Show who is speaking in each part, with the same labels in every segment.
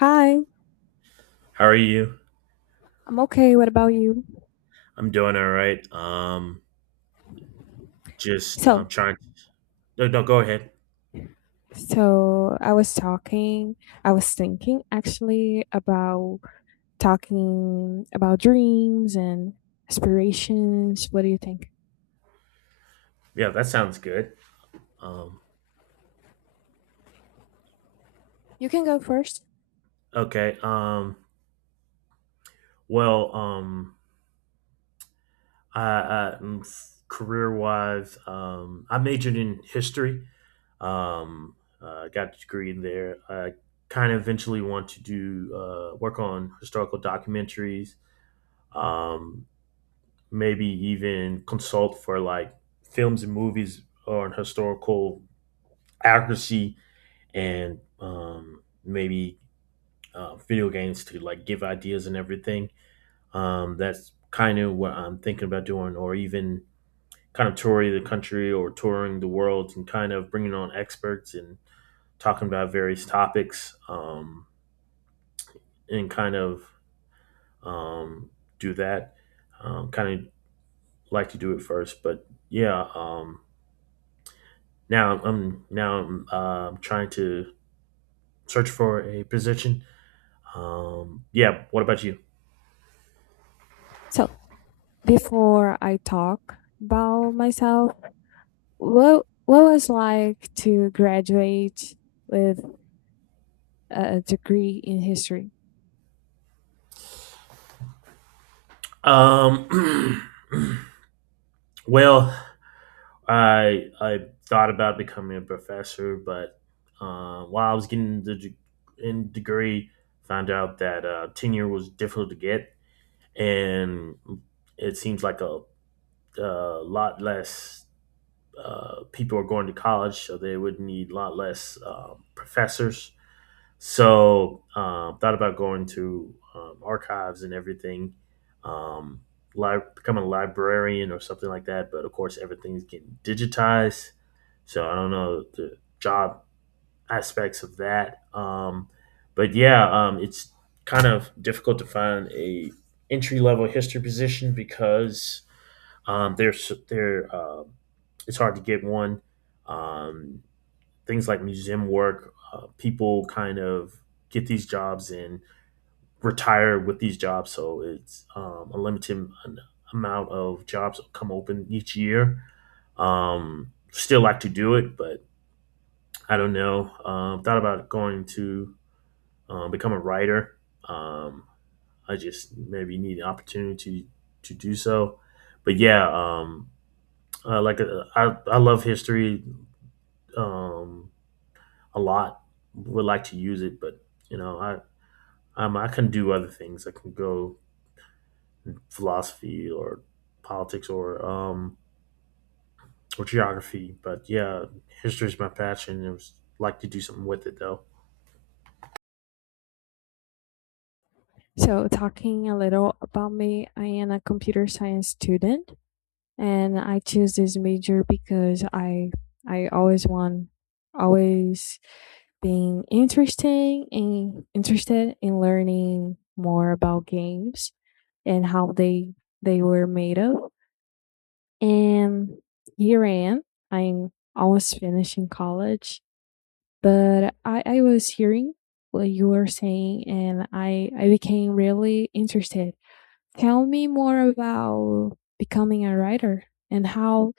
Speaker 1: Hi,
Speaker 2: How are you?
Speaker 1: I'm okay. What about you?
Speaker 2: I'm doing all right. Just
Speaker 1: So,
Speaker 2: I'm trying. No, no, go ahead.
Speaker 1: so I was I was thinking actually about talking about dreams and aspirations. What do you think?
Speaker 2: Yeah, that sounds good. Um,
Speaker 1: You can go first.
Speaker 2: okay. Well, I career wise, I majored in history. Um, got a degree in there. I kind of eventually want to do work on historical documentaries. Um, Maybe even consult for like films and movies on historical accuracy, and maybe video games to like give ideas and everything. That's kind of what I'm thinking about doing, or even kind of touring the country or touring the world and kind of bringing on experts and talking about various topics, and kind of um, do that. Kind of like to do it first, but yeah. Now I'm trying to search for a position. Yeah. What about you?
Speaker 1: So, before I talk about myself, what was like to graduate with a degree in history?
Speaker 2: Um, well, I thought about becoming a professor, but while I was getting the in degree, found out that tenure was difficult to get, and it seems like a lot less people are going to college, so they would need a lot less professors. So thought about going to archives and everything, um, becoming a librarian or something like that. But of course, everything's getting digitized, so I don't know the job aspects of that. But yeah, it's kind of difficult to find a entry level history position because there's there it's hard to get one. Um, Things like museum work. People kind of get these jobs and retire with these jobs, so it's a limited an- amount of jobs come open each year. Still like to do it, but I don't know. Thought about going to become a writer. Um, I just maybe need an opportunity to do so. But yeah, like I love history. Um, a lot. Would like to use it, but you know, I I can do other things. I can go philosophy or politics or geography. But yeah, history is my passion. I was like to do something with it though.
Speaker 1: So, talking a little about me, I am a computer science student and I choose this major because I always want always being interesting and interested in learning more about games and how they were made of. And here I am. I'm almost finishing college, but I was hearing what you were saying and I became really interested. Tell me more about becoming a writer and how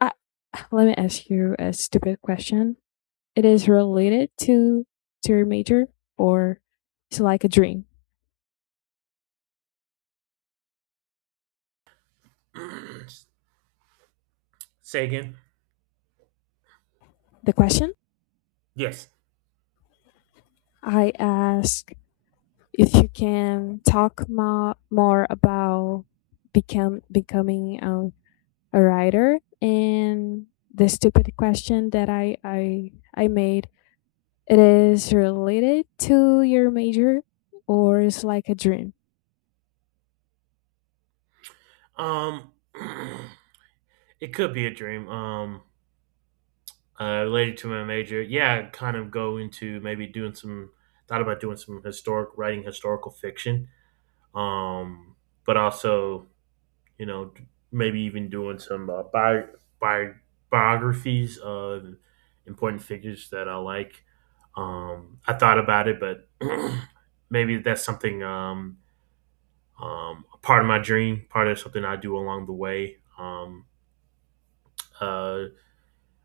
Speaker 1: I, let me ask you a stupid question. It is related to your major, or it's like a dream.
Speaker 2: Say again.
Speaker 1: The question
Speaker 2: Yes.
Speaker 1: I ask if you can talk more about become becoming a writer and the stupid question that I made. It is related to your major, or it's like a dream.
Speaker 2: Um, it could be a dream. Related to my major. Yeah, I'd kind of go into maybe doing some. Thought about doing some historic writing, historical fiction. Um, but also, you know, maybe even doing some bi- biographies of important figures that I like. I thought about it, but maybe that's something part of my dream, part of something I do along the way. Uh,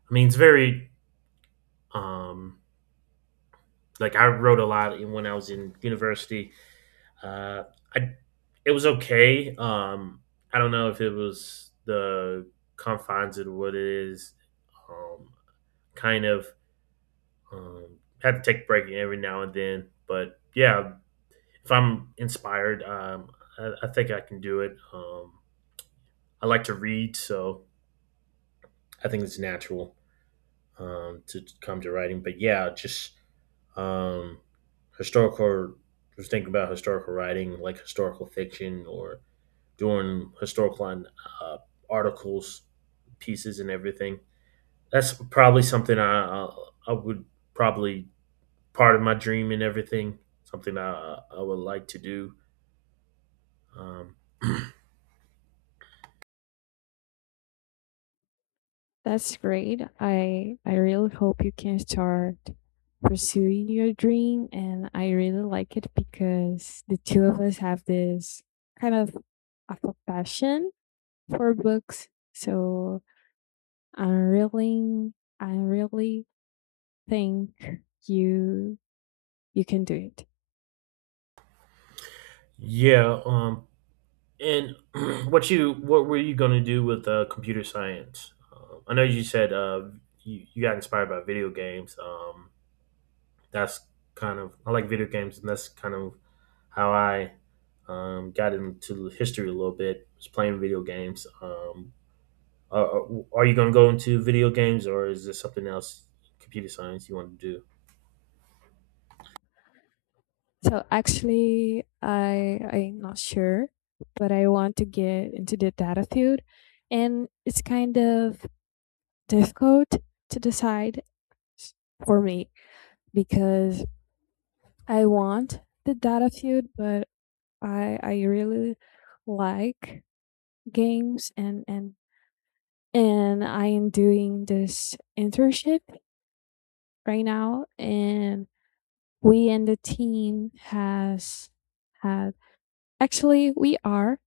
Speaker 2: I mean, it's very um, like I wrote a lot when I was in university. Uh, I It was okay. I don't know if it was the confines of what it is. Um, Kind of have to take a break every now and then. But yeah, if I'm inspired, I think I can do it. I like to read, so I think it's natural to come to writing. But yeah, just um, historical. Just think about historical writing, like historical fiction, or doing historical uh, articles, pieces, and everything. That's probably something I would probably part of my dream and everything. Something I would like to do. Um,
Speaker 1: That's great. I really hope you can start pursuing your dream and I really like it because the two of us have this kind of a passion for books. So I'm really I really think you you can do it.
Speaker 2: yeah. And what were you going to do with computer science? I know you said you got inspired by video games. That's kind of I like video games, and that's kind of how I got into history a little bit. Was playing video games. Are, are are you going to go into video games, or is this something else, computer science, you want to do?
Speaker 1: So actually I'm not sure, but I want to get into the data field and it's kind of difficult to decide for me because I want the data field, but I really like games and I am doing this internship right now and we and the team has had actually we are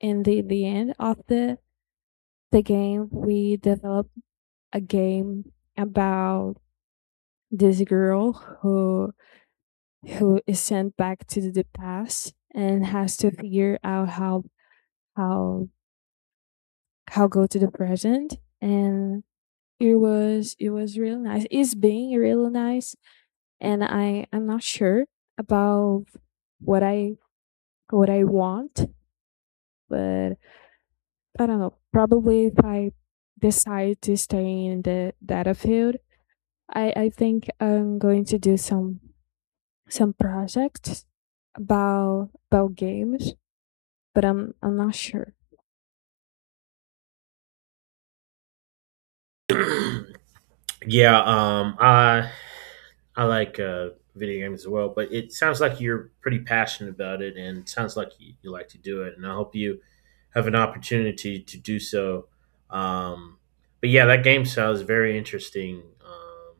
Speaker 1: in the end of the game we developed a game about this girl who who is sent back to the past and has to figure out how how go to the present and it was real nice it's being real nice and I'm not sure about what i what I want but I don't know probably if I decide to stay in the data field I think I'm going to do some projects about games but I'm not sure.
Speaker 2: Yeah, I like video games as well, but it sounds like you're pretty passionate about it, and sounds like you like to do it. And I hope you have an opportunity to do so. Um, but yeah, that game sounds very interesting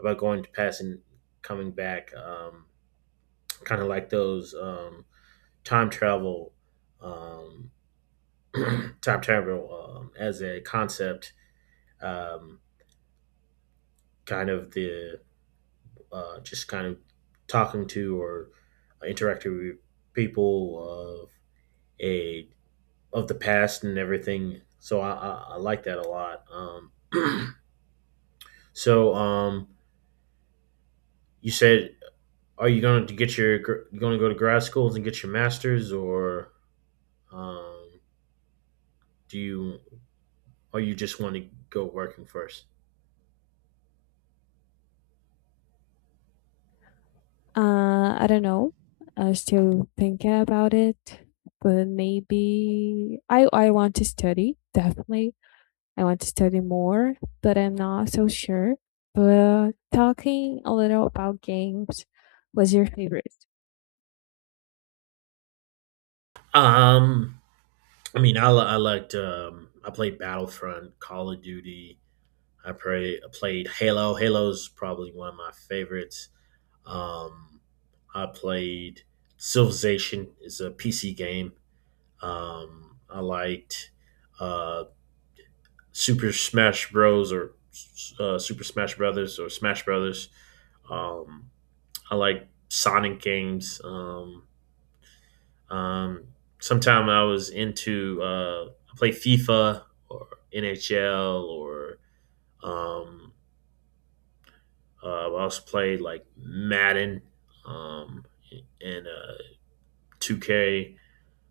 Speaker 2: about going to past and coming back. Kind of like those time travel, um, time travel as a concept. Um, Kind of the just kind of talking to or interacting with people of a of the past and everything. So I like that a lot. So you said, are you going to get your you going to go to grad schools and get your masters, or um, do you or you just want to go working first?
Speaker 1: I don't know. I still thinking about it, but maybe I want to study, definitely. I want to study more, but I'm not so sure. But talking a little about games, what's your favorite?
Speaker 2: Um, I mean, I liked I played Battlefront, Call of Duty, played Halo. Halo's probably one of my favorites. Um, I played Civilization. It's a PC game. I liked uh, Super Smash Bros. Or Super Smash Brothers or Smash Brothers. Um, I like Sonic games. Um, Sometime I was into I play FIFA or NHL or um, Uh, I also played like Madden um, and 2K.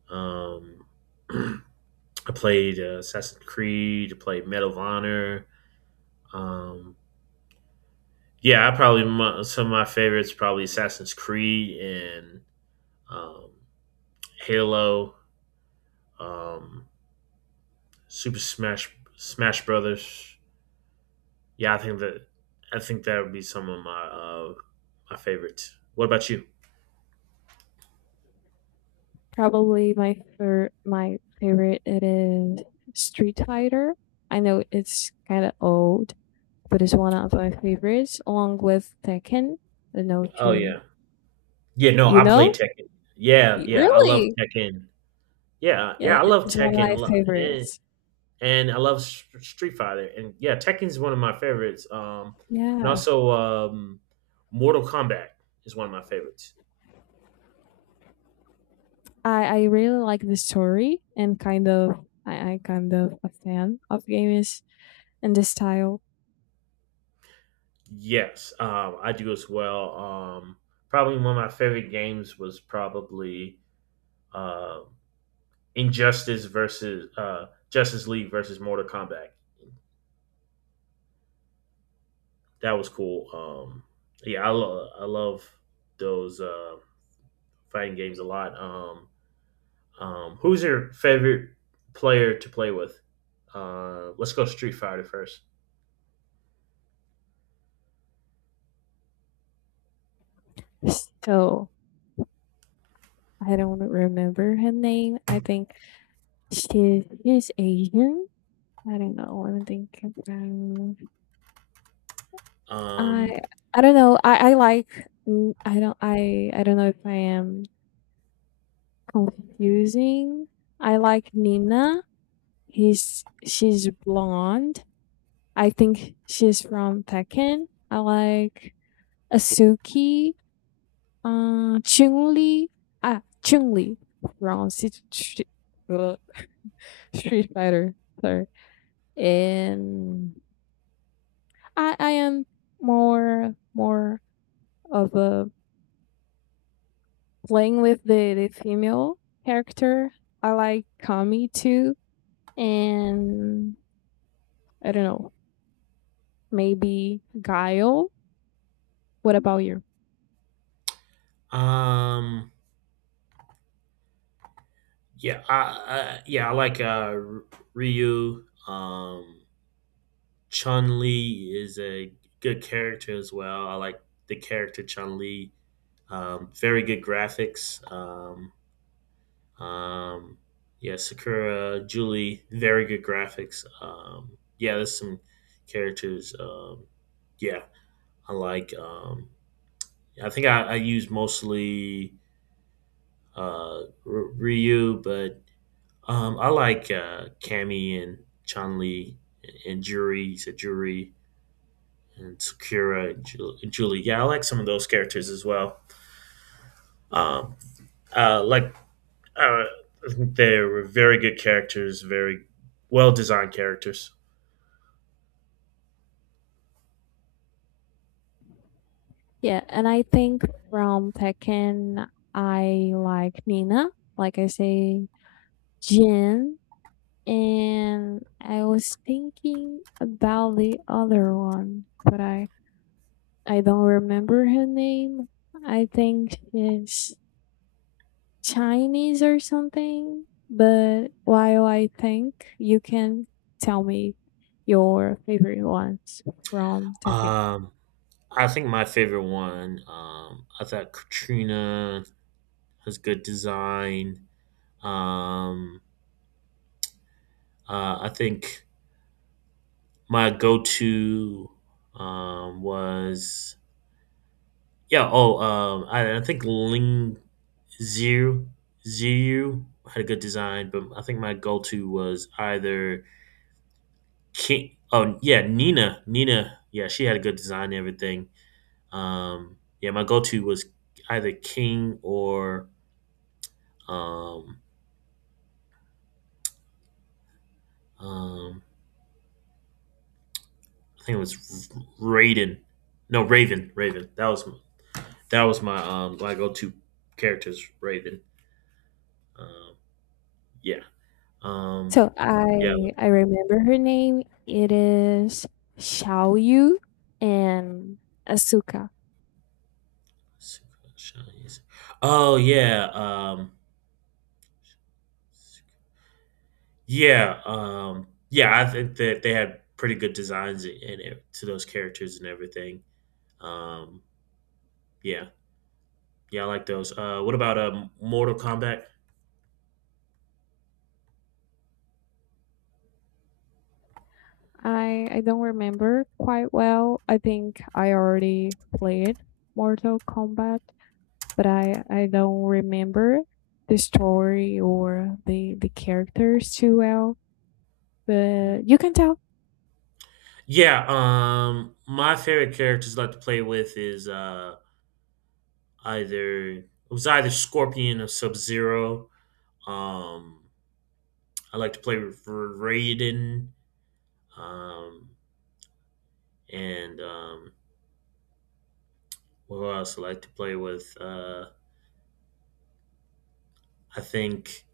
Speaker 2: Um, I played Assassin's Creed. I played Medal of Honor. Um, yeah, some of my favorites probably Assassin's Creed and um, Halo, um, Super Smash Brothers. Yeah, I think that would be some of my my favorites. What about you?
Speaker 1: Probably my my favorite it is Street Fighter. I know it's kind of old, but it's one of my favorites, along with Tekken. I don't know if
Speaker 2: Oh
Speaker 1: you
Speaker 2: yeah, yeah, no,
Speaker 1: you
Speaker 2: I play
Speaker 1: know?
Speaker 2: Tekken. Yeah,
Speaker 1: Y-
Speaker 2: yeah, I love
Speaker 1: Really?
Speaker 2: Tekken. Yeah,
Speaker 1: Yeah,
Speaker 2: yeah, I
Speaker 1: it
Speaker 2: love
Speaker 1: it's one of
Speaker 2: Tekken, a
Speaker 1: my
Speaker 2: lo and
Speaker 1: favorites.
Speaker 2: and I love St Street Fighter, and yeah, Tekken's one of my favorites, and
Speaker 1: Yeah.
Speaker 2: also, Mortal Kombat is one of my favorites.
Speaker 1: I really like the story and kind of I kind of a fan of games and the style.
Speaker 2: Yes, I do as well, probably one of my favorite games was probably, uh, Injustice versus, Justice League versus Mortal Kombat. That was cool, um, yeah, I love those, fighting games a lot. Who's your favorite player to play with? Let's go Street Fighter first.
Speaker 1: So, I don't remember her name. I think she is Asian. I don't know. I don't think um,
Speaker 2: Um,
Speaker 1: I I don't know. I like I don't know if I am confusing. I like Nina. He's she's blonde I think she's from Tekken. I like Asuki, Chun Li, ah, Chun Li from Street, Street- uh, Fighter. Sorry, and I am more of a playing with the female character. I like Kami too, and I don't know maybe Guile. What about you?
Speaker 2: um, yeah, I like Ryu. Chun Li is a good character as well. I like the character Chun Li. Very good graphics. Um, yeah, Sakura, Julie, very good graphics. Yeah, there's some characters. Yeah, I like. I think I use mostly uh, Ryu, but I like Kami and Chun Li and Jury. He said Jury and Sakura and Julie. Yeah, I like some of those characters as well. Um, uh, like Uh, they were very good characters, very well designed characters.
Speaker 1: Yeah, and I think from Tekken, I like Nina, like I say, Jin, and I was thinking about the other one, but I don't remember her name. I think she's Chinese or something. But while I think, you can tell me your favorite ones from Tekken.
Speaker 2: Um, I think my favorite one. I thought Katrina has good design. Um, I think my go-to was yeah. Oh, I think Ling Zero Zero had a good design, but I think my go-to was either Ki oh yeah, Nina, yeah, she had a good design and everything. Yeah, my go-to was either King or um, um, I think it was Raiden. No, Raven, Raven. That was my my go-to characters, Raven. Um, yeah, um,
Speaker 1: So
Speaker 2: yeah.
Speaker 1: I remember her name. It is Xiaoyu and Asuka.
Speaker 2: Let's see. Oh yeah. Yeah, I think that they had pretty good designs in it to those characters and everything. Um, yeah, yeah, I like those. What about Mortal Kombat?
Speaker 1: I don't remember quite well. I think I already played Mortal Kombat, but I don't remember the story or the characters too well.
Speaker 2: Mm.
Speaker 1: But you can tell.
Speaker 2: Yeah, my favorite characters I like to play with is either it was either Scorpion or Sub Zero. Um, I like to play with Raiden, um, and who else I like to play with? I think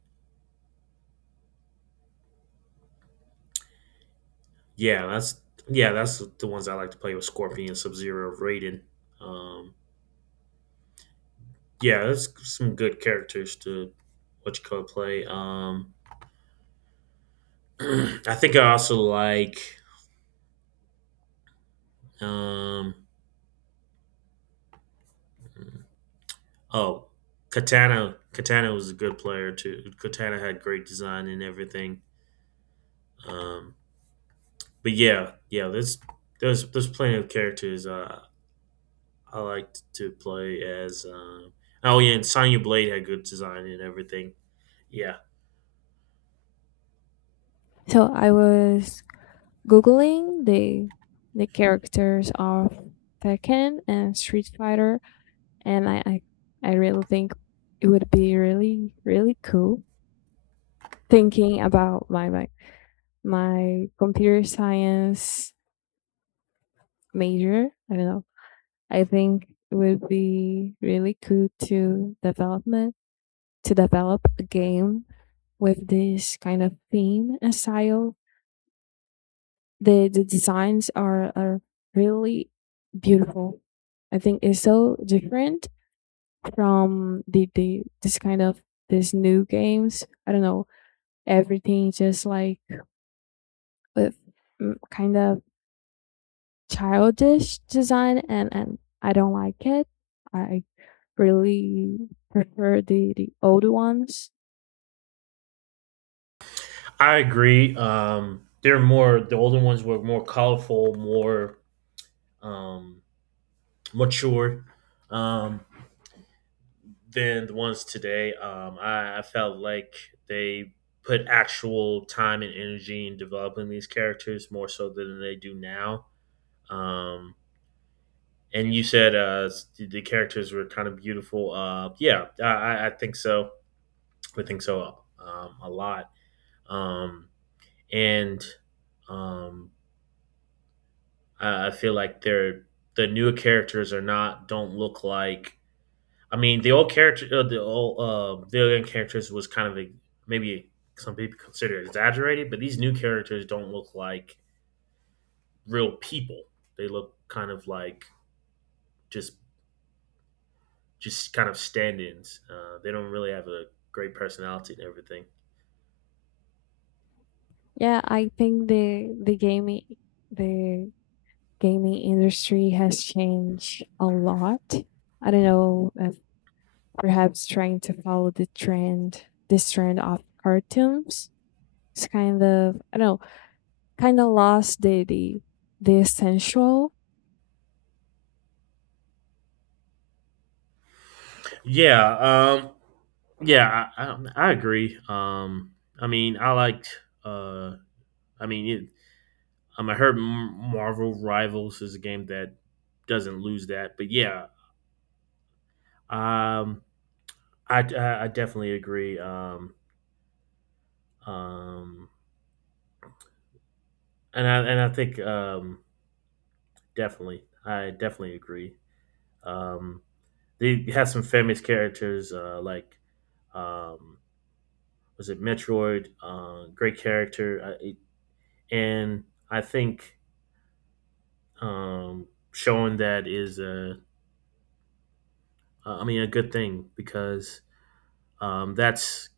Speaker 2: Yeah, that's the ones I like to play with Scorpion, Sub Zero, Raiden. Um, yeah, that's some good characters to, what you call it, play. I think I also like um, oh Katana. Katana was a good player too. Katana had great design and everything. Um, but yeah, yeah, there's plenty of characters I liked to play as. Oh yeah, and Sonya Blade had good design and everything. Yeah,
Speaker 1: So I was googling the characters of Tekken and Street Fighter and I I really think it would be really really cool thinking about my computer science major. I don't know. I think it would be really cool to develop a game with this kind of theme and style. The designs are really beautiful. I think it's so different from the this kind of these new games. I don't know everything just like with kind of childish design and I don't like it. I really prefer the old ones.
Speaker 2: I agree. The older ones were more colorful, more um, mature um, than the ones today. I felt like they put actual time and energy in developing these characters more so than they do now. Um, and you said the characters were kind of beautiful. Yeah, I think so. I think so a lot. Um, and um, I feel like the newer characters are not don't look like. I mean, the old characters was kind of maybe some people consider it exaggerated, but these new characters don't look like real people. They look kind of like just just kind of stand-ins. They don't really have a great personality and everything.
Speaker 1: Yeah, I think the the gaming industry has changed a lot. I don't know if perhaps trying to follow the trend this trend of cartoons. It's kind of I don't know, kind of lost the essential.
Speaker 2: Yeah, um, yeah, I agree. I mean, I liked. Uh, I mean, it, I heard Marvel Rivals is a game that doesn't lose that, but yeah, um, I definitely agree. Um, and I think definitely agree. Um, they have some famous characters like um, was it Metroid? Great character, and I think showing that is a I mean a good thing because that's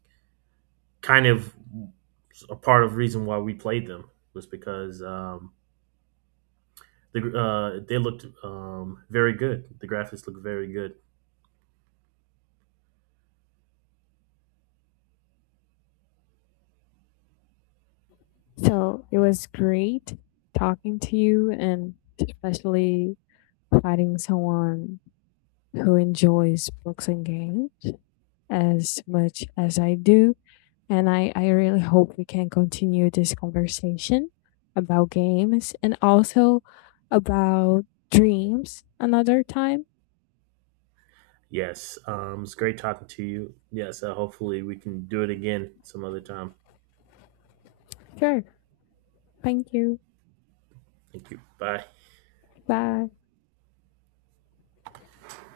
Speaker 2: kind of a part of the reason why we played them was because they looked very good. The graphics looked very good.
Speaker 1: So it was great talking to you and especially finding someone who enjoys books and games as much as I do. And I really hope we can continue this conversation about games and also about dreams another time.
Speaker 2: Yes, it's great talking to you. Yes, hopefully we can do it again some other time.
Speaker 1: Sure. Thank you.
Speaker 2: Thank you. Bye.
Speaker 1: Bye.